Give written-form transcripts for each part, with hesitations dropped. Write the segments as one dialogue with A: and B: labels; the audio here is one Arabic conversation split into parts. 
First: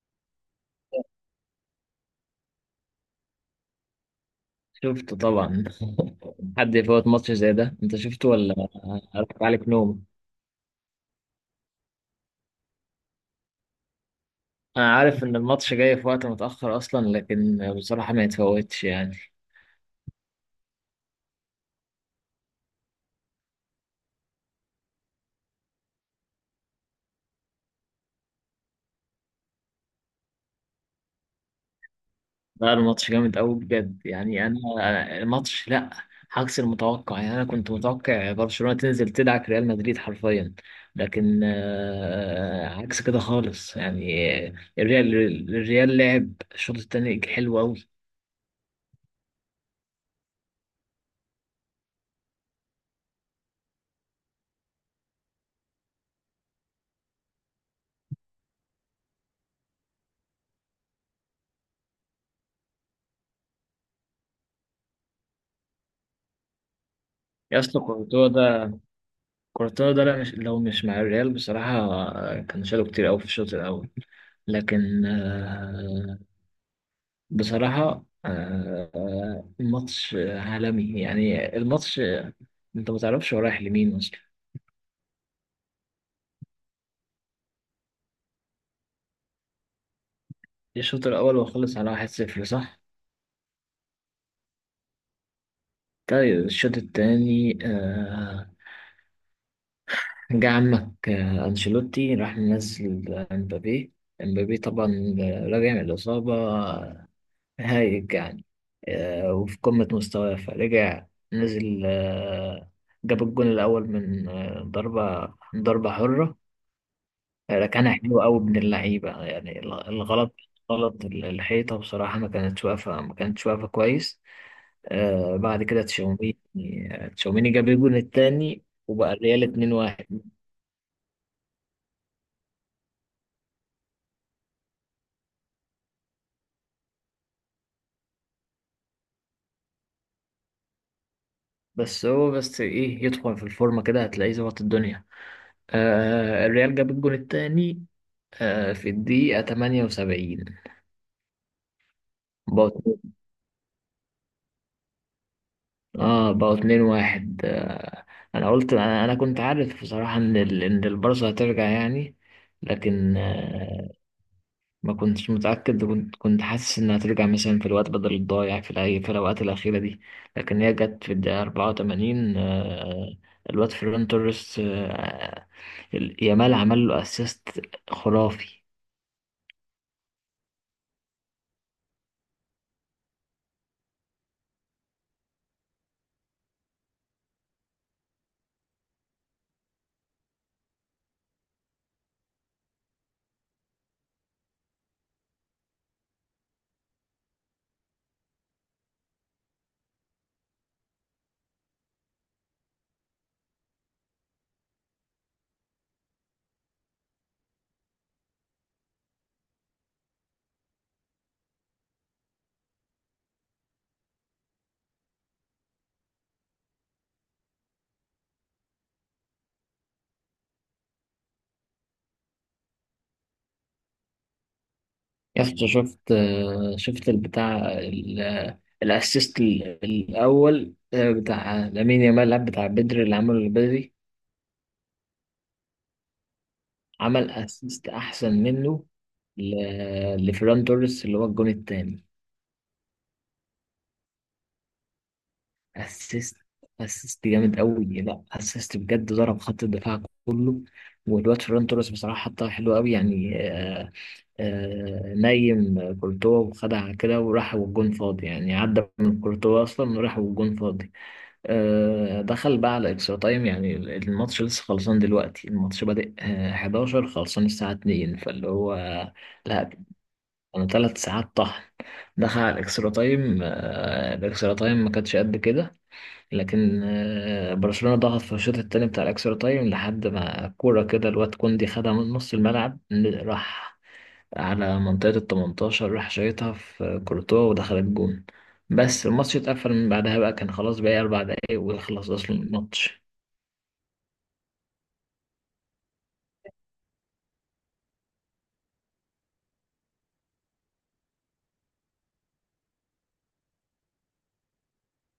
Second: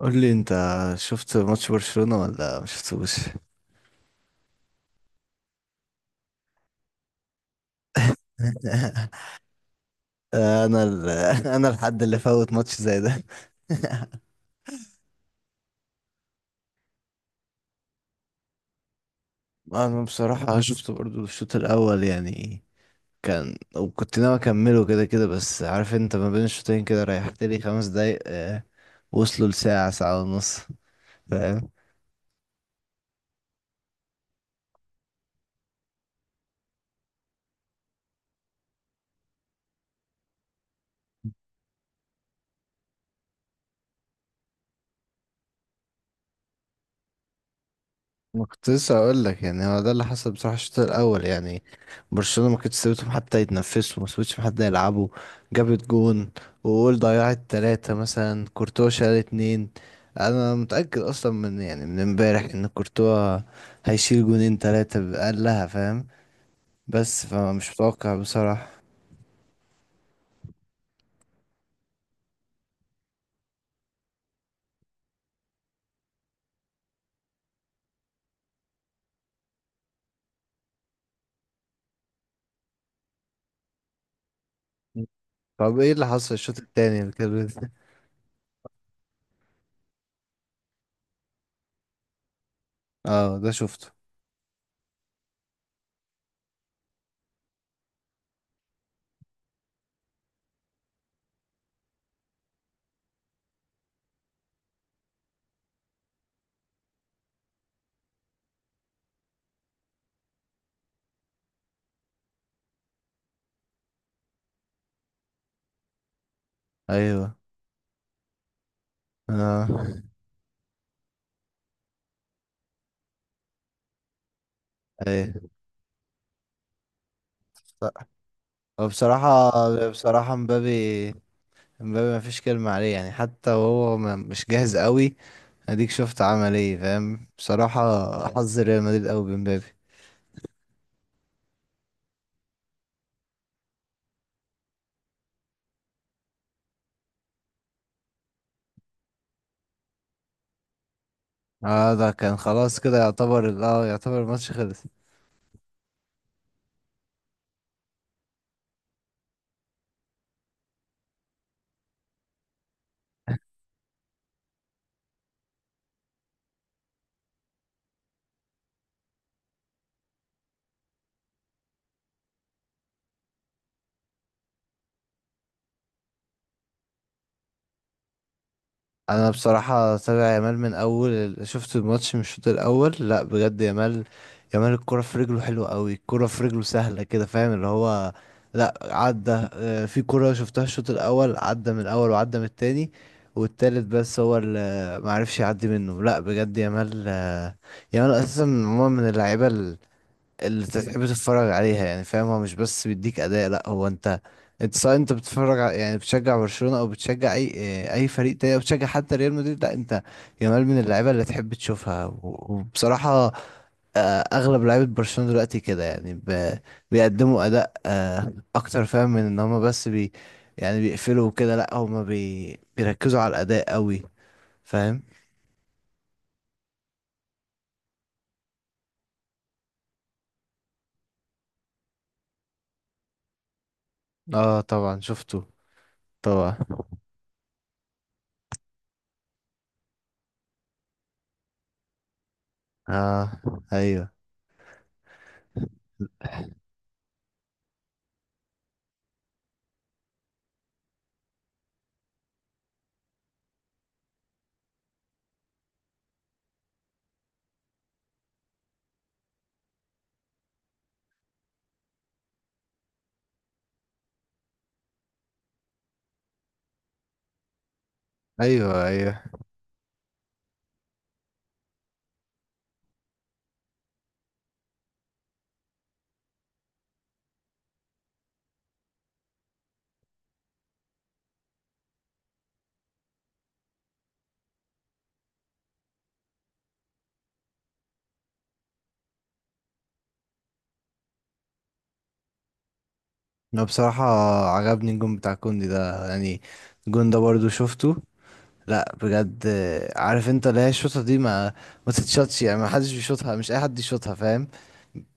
A: قول لي انت، شفت ماتش برشلونة ولا ما شفتوش؟
B: شفته طبعا. حد يفوت ماتش زي ده؟ انت شفته ولا؟ اركب عليك نوم.
A: انا ال... انا الحد اللي فوت ماتش زي ده.
B: انا عارف ان الماتش جاي في وقت متأخر اصلا، لكن بصراحة ما يتفوتش يعني.
A: انا بصراحة شفته برضو الشوط الاول يعني. كان وكنت ناوي اكمله كده كده، بس عارف انت ما بين الشوطين كده ريحت لي 5 دقايق وصلوا لساعة 1:30. فاهم.
B: لا، الماتش جامد قوي بجد يعني، أنا الماتش لا. عكس المتوقع يعني، انا كنت متوقع برشلونة تنزل تدعك ريال مدريد حرفيا. لكن عكس كده خالص يعني. الريال الريال لعب الشوط الثاني حلو قوي.
A: ما كنت لسه اقول لك، يعني هو ده اللي حصل بصراحه. الشوط الاول يعني برشلونه ما كانتش سابتهم حتى يتنفسوا، ما سابتش حد يلعبوا. جابت جون، وقول ضيعت ثلاثه مثلا، كورتوا شال اتنين. انا متاكد اصلا من، يعني من امبارح، ان كورتوا هيشيل جونين ثلاثه بأقلها. فاهم. بس
B: يا
A: فمش
B: اسطى
A: متوقع
B: كورتوا ده.
A: بصراحه.
B: كورتوا ده، لا مش، لو مش مع الريال بصراحة كان شاله كتير أوي في الشوط الأول. لكن بصراحة الماتش عالمي يعني. الماتش أنت متعرفش هو رايح لمين أصلا.
A: طب ايه اللي حصل الشوط التاني
B: الشوط الأول وخلص على واحد صفر صح؟
A: اه ده شفته.
B: طيب الشوط التاني جه عمك أنشيلوتي راح منزل امبابي. امبابي طبعا راجع من الإصابة، هايج يعني. وفي قمة مستواه فرجع، نزل جاب الجون الأول من ضربة حرة.
A: ايوه.
B: كان حلو قوي من اللعيبة يعني.
A: اه.
B: الغلط، غلط الحيطة بصراحة. ما كانتش واقفة كويس.
A: ايه.
B: بعد كده تشاوميني. تشاوميني جاب الجون التاني
A: هو
B: وبقى الريال
A: بصراحه،
B: 2-1.
A: بصراحه مبابي، امبابي ما فيش كلمة عليه، يعني حتى وهو مش جاهز قوي، اديك شفت عمل ايه. فاهم بصراحة، حظ ريال مدريد قوي بامبابي.
B: بس إيه، يدخل في الفورمة كده هتلاقيه ظبط الدنيا. الريال جاب الجون التاني في الدقيقة 78.
A: اه ده كان
B: بقوا
A: خلاص كده
B: اتنين-
A: يعتبر، اه يعتبر الماتش خلص.
B: اه بقوا اتنين واحد. انا قلت، أنا كنت عارف بصراحة ان ان البارسا هترجع يعني. لكن ما كنتش متأكد، كنت حاسس انها هترجع مثلا في الوقت بدل الضايع، في في الاوقات الأخيرة دي. لكن هي جت في الدقيقة 84. الواد فيران توريس يامال عمل له اسيست خرافي.
A: انا بصراحه تابع يامال من اول شفت الماتش من الشوط الاول. لا بجد يامال، يامال الكره في رجله حلوه قوي، الكره في رجله سهله كده. فاهم، اللي هو لا، عدى في كره شفتها الشوط الاول، عدى من الاول وعدى من التاني والتالت، بس هو اللي معرفش يعدي منه. لا بجد يامال، يامال اساسا عموما من اللعيبه اللي انت تحب تتفرج عليها، يعني فاهم. هو مش بس بيديك اداء لا، هو انت، انت سواء انت يعني بتشجع برشلونة او بتشجع اي، اه، اي فريق تاني، او بتشجع حتى ريال مدريد، لا انت، جمال من اللعيبه اللي تحب تشوفها. و- وبصراحه، اه، اغلب لعيبه برشلونة دلوقتي كده، يعني بيقدموا اداء اكتر، فاهم، من ان هما بس بي، يعني بيقفلوا وكده، لا هما بي بيركزوا على الاداء قوي. فاهم.
B: يا اسطى، شفت؟ شفت البتاع الاسيست الاول بتاع لامين يامال؟ لا، بتاع بدري اللي عمله. البدري
A: اه طبعا شفته. طبعا.
B: عمل اسيست احسن منه لفيران توريس اللي هو الجون الثاني.
A: اه. ايوه.
B: اسيست، اسيست جامد قوي. لا اسيست بجد، ضرب خط الدفاع كله. والواد فيران توريس بصراحه حطها حلوه قوي يعني. نايم كورتوا وخدع كده وراح والجون فاضي. يعني عدى من كورتوا اصلا وراح والجون فاضي. دخل بقى على اكسترا تايم. يعني الماتش لسه خلصان دلوقتي. الماتش بادئ 11، خلصان الساعة 2، فاللي هو
A: ايوه. ايوه.
B: لا، كانوا ثلاث ساعات طحن. دخل على الاكسترا تايم. الاكسترا تايم ما كانش قد كده، لكن برشلونة ضغط في الشوط التاني بتاع الاكسترا تايم، لحد ما كورة كده الواد كوندي خدها من نص الملعب، راح على منطقة ال 18، راح شايطها في كورتوا ودخلت جون. بس الماتش اتقفل من بعدها بقى، كان خلاص باقي أربع دقايق ويخلص أصلا الماتش.
A: انا بصراحة عجبني الجون بتاع كوندي ده يعني، الجون ده برضو شفته، لا بجد. عارف انت اللي هي الشوطة دي، ما تتشطش يعني، ما حدش بيشوطها، مش اي حد يشوطها. فاهم.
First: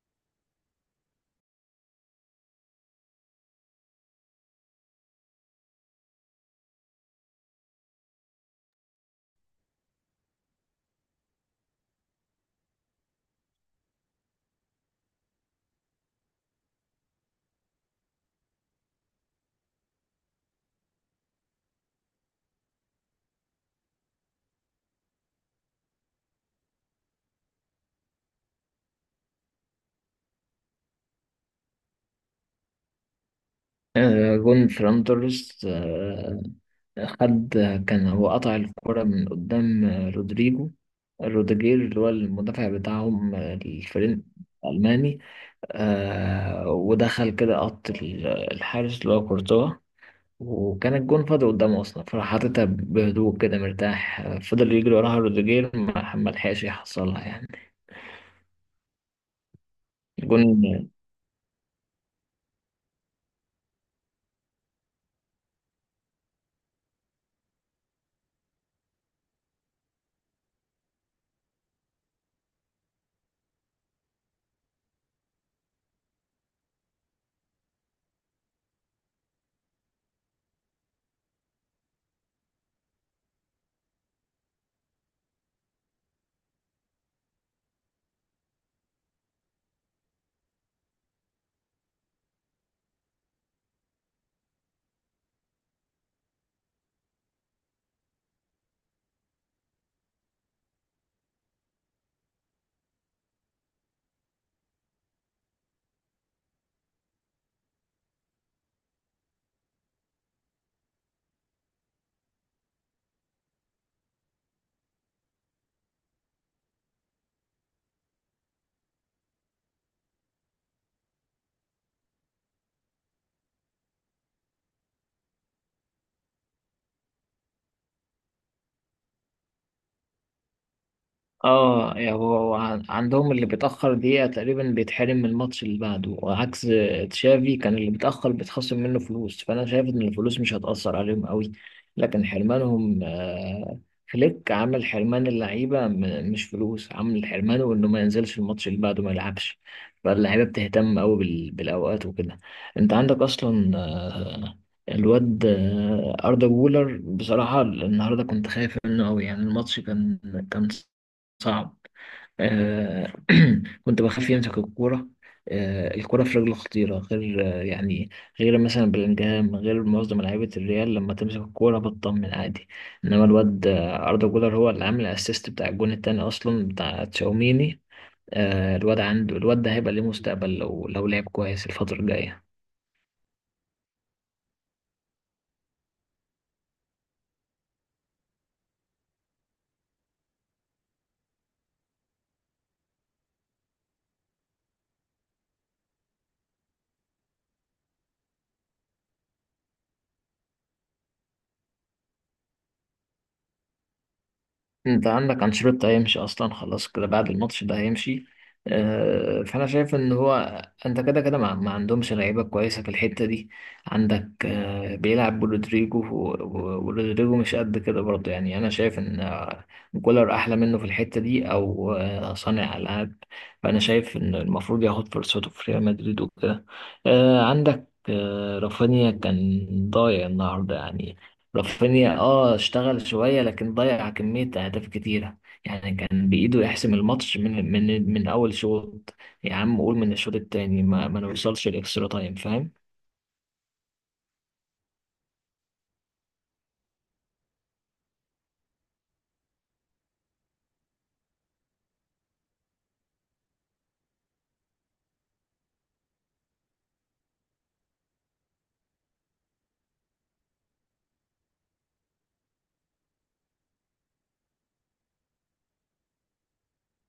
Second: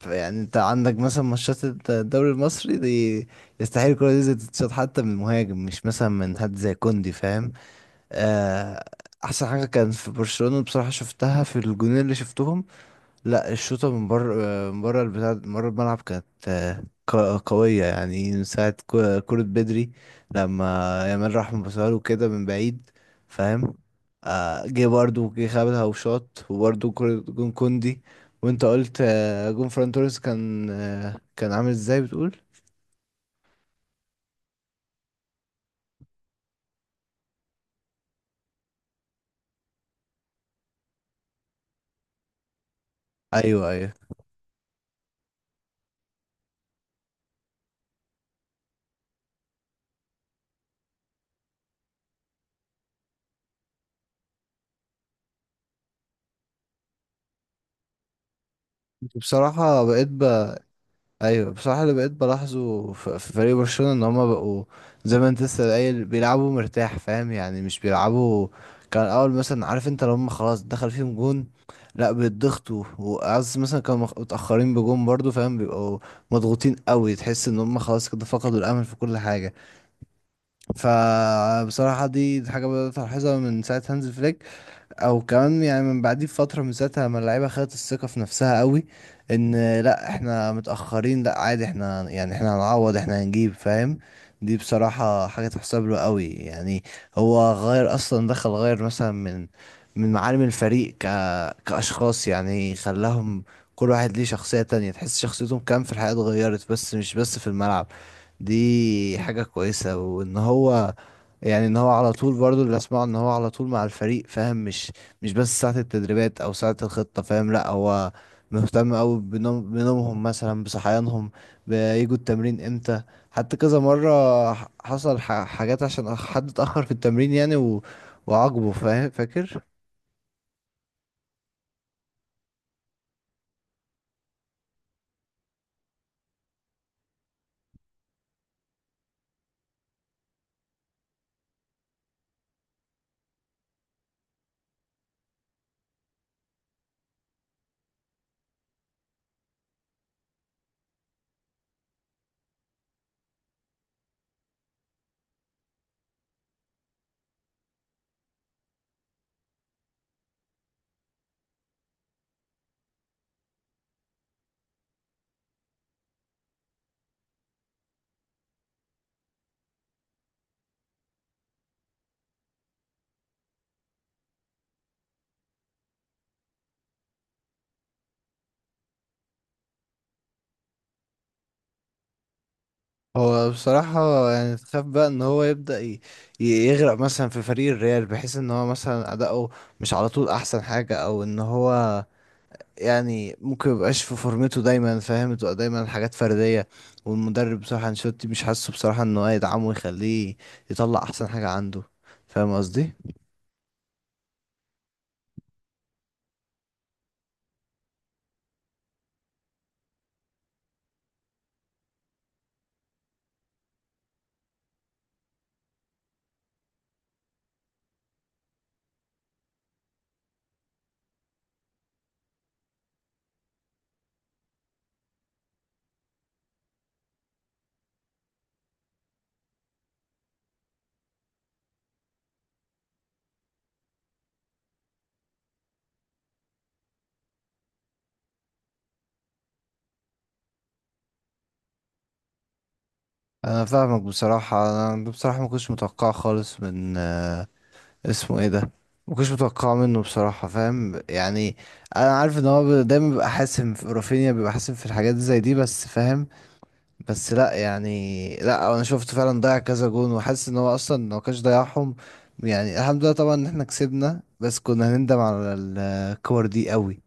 A: يعني انت عندك مثلا ماتشات الدوري المصري دي، يستحيل الكرة دي زي تتشاط، حتى من مهاجم مش مثلا من حد زي كوندي. فاهم. آه، احسن حاجة كان في برشلونة بصراحة شفتها في الجونين اللي شفتهم، لا الشوطة من بره، من بره البتاع، من بره الملعب، كانت قوية يعني. من ساعة كرة بدري، لما يامال راح مبصها له كده من بعيد. فاهم. جه برضه جه خابها وشاط، وبرضه كرة جون كوندي. وانت قلت جون فران توريس كان كان عامل ازاي بتقول؟
B: جون فران توريس خد، كان هو قطع الكرة من قدام رودريجو، روديجير اللي هو المدافع بتاعهم
A: ايوه ايوه.
B: الفريق الألماني. ودخل كده قط الحارس اللي هو كورتوا، وكان الجون فاضي قدامه اصلا، فراح حاططها بهدوء كده مرتاح. فضل يجري وراها روديجير، ما لحقش يحصلها يعني.
A: بصراحة بقيت ب...
B: الجون.
A: ايوه بصراحه، اللي بقيت بلاحظه في فريق برشلونه، ان هما بقوا زي ما انت لسه قايل بيلعبوا مرتاح. فاهم، يعني مش بيلعبوا كان الاول. مثلا عارف انت، لو هما خلاص دخل فيهم جون، لا بيتضغطوا، وعز مثلا كانوا متاخرين بجون برضو. فاهم، بيبقوا مضغوطين قوي، تحس ان هما خلاص كده فقدوا الامل في كل حاجه. فبصراحه دي حاجه بدات الاحظها من ساعه هانز فليك، او كمان يعني من بعديه بفتره. من ساعتها لما اللعيبه خدت الثقه في نفسها قوي، ان لا احنا متاخرين، لا عادي، احنا يعني احنا هنعوض، احنا هنجيب. فاهم. دي بصراحه حاجه تحسب له قوي يعني. هو غير اصلا، دخل غير مثلا من، من معالم الفريق كاشخاص يعني، خلاهم كل واحد ليه شخصيه تانية، تحس شخصيتهم كام في الحياه اتغيرت، بس مش بس في الملعب. دي حاجه كويسه. وان هو يعني ان هو على طول، برضو اللي اسمعه ان هو على طول مع الفريق. فاهم، مش بس ساعة التدريبات او ساعة الخطة. فاهم، لا هو مهتم قوي بنومهم مثلا، بصحيانهم، بيجوا التمرين امتى. حتى كذا مرة حصل حاجات عشان حد اتأخر في التمرين يعني، وعاقبه. فاهم، فاكر.
B: اه يعني هو عندهم اللي بيتأخر دقيقة تقريبا بيتحرم من الماتش اللي بعده. وعكس تشافي، كان اللي بيتأخر بيتخصم منه فلوس. فأنا شايف إن الفلوس مش هتأثر عليهم قوي، لكن حرمانهم فليك عامل حرمان اللعيبة، مش فلوس. عامل حرمانه إنه ما ينزلش الماتش اللي بعده، ما يلعبش. فاللعيبة بتهتم قوي بالأوقات وكده. أنت عندك أصلا الواد أردا جولر، بصراحة النهاردة كنت خايف منه قوي يعني. الماتش كان، كان صعب. آه كنت بخاف يمسك الكورة. الكورة في رجله خطيرة، غير يعني غير مثلا بلينجهام، غير معظم لعيبة الريال لما تمسك الكورة بتطمن عادي. إنما الواد أردا جولر هو اللي عامل الأسيست بتاع الجون التاني أصلا، بتاع تشاوميني. الواد ده هيبقى ليه مستقبل لو لعب كويس الفترة الجاية.
A: هو بصراحة يعني، تخاف بقى ان هو يبدأ يغرق مثلا في فريق الريال، بحيث ان هو مثلا اداؤه مش على طول احسن حاجة، او ان هو يعني ممكن ميبقاش في فورمته دايما. فاهم، تبقى دايما حاجات فردية، والمدرب بصراحة انشيلوتي مش حاسه بصراحة ان هو يدعمه ويخليه يطلع احسن حاجة عنده. فاهم قصدي.
B: انت عندك انشيلوتي هيمشي اصلا، خلاص كده بعد الماتش ده هيمشي. فانا شايف ان هو، انت كده كده ما عندهمش لعيبه كويسه في الحته دي. عندك بيلعب برودريجو ورودريجو مش قد كده برضه يعني. انا شايف ان كولر احلى منه في الحته دي، او صانع العاب. فانا شايف ان المفروض ياخد فرصته في ريال مدريد وكده. عندك رافينيا كان ضايع النهارده يعني. رافينيا اشتغل شوية لكن ضيع كمية أهداف كتيرة. يعني كان بإيده يحسم الماتش من أول شوط. يا عم قول من الشوط التاني، ما نوصلش الإكسترا تايم، فاهم؟
A: انا فاهمك. بصراحة انا بصراحة ما كنتش متوقع خالص من اسمه ايه ده، ما كنتش متوقع منه بصراحة. فاهم يعني، انا عارف ان هو دايما بيبقى حاسم، في رافينيا بيبقى حاسم في الحاجات زي دي بس. فاهم، بس لا يعني لا، انا شفت فعلا ضيع كذا جون، وحاسس ان هو اصلا لو كانش ضيعهم، يعني الحمد لله طبعا ان احنا كسبنا، بس كنا هنندم على الكور دي قوي.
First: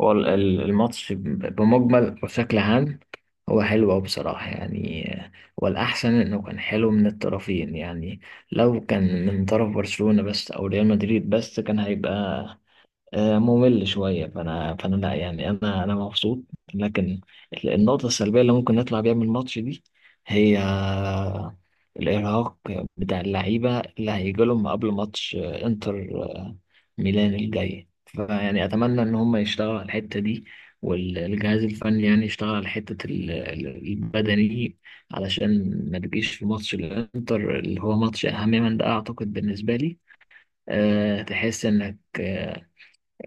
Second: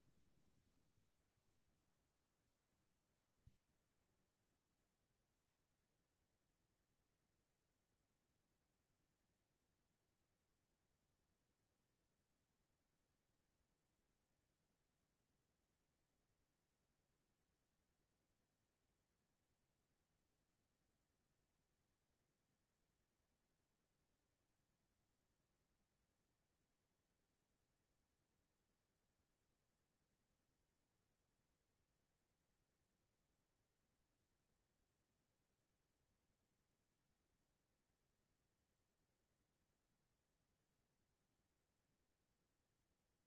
B: هو الماتش بمجمل وشكل عام هو حلو أوي بصراحة يعني. والأحسن إنه كان حلو من الطرفين يعني. لو كان من طرف برشلونة بس أو ريال مدريد بس كان هيبقى ممل شوية. فأنا لا يعني، أنا مبسوط. لكن النقطة السلبية اللي ممكن نطلع بيها من الماتش دي هي الإرهاق بتاع اللعيبة اللي هيجي لهم قبل ماتش إنتر ميلان الجاي. فيعني أتمنى إن هم يشتغلوا على الحتة دي، والجهاز الفني يعني يشتغل على حتة البدني، علشان ما تجيش في ماتش الإنتر اللي هو ماتش أهم من ده أعتقد بالنسبة لي. تحس إنك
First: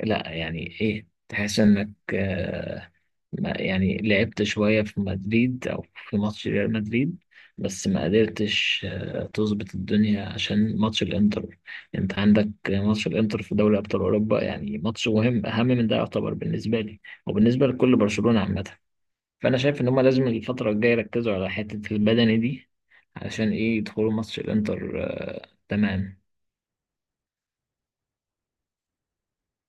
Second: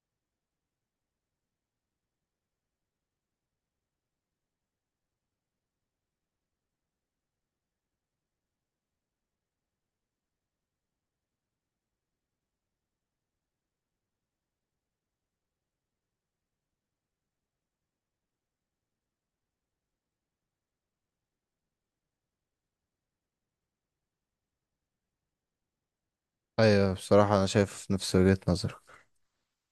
B: لا يعني ايه، تحس انك آه، ما يعني لعبت شوية في مدريد او في ماتش ريال مدريد، بس ما قدرتش تظبط الدنيا عشان ماتش الانتر. انت عندك ماتش الانتر في دوري ابطال اوروبا، يعني ماتش مهم اهم من ده يعتبر بالنسبة لي وبالنسبة لكل برشلونة عامة. فانا شايف ان هما لازم الفترة الجاية يركزوا على حتة البدني دي، علشان ايه؟ يدخلوا ماتش الانتر تمام.
A: ايوه بصراحة انا شايف نفس وجهة نظرك.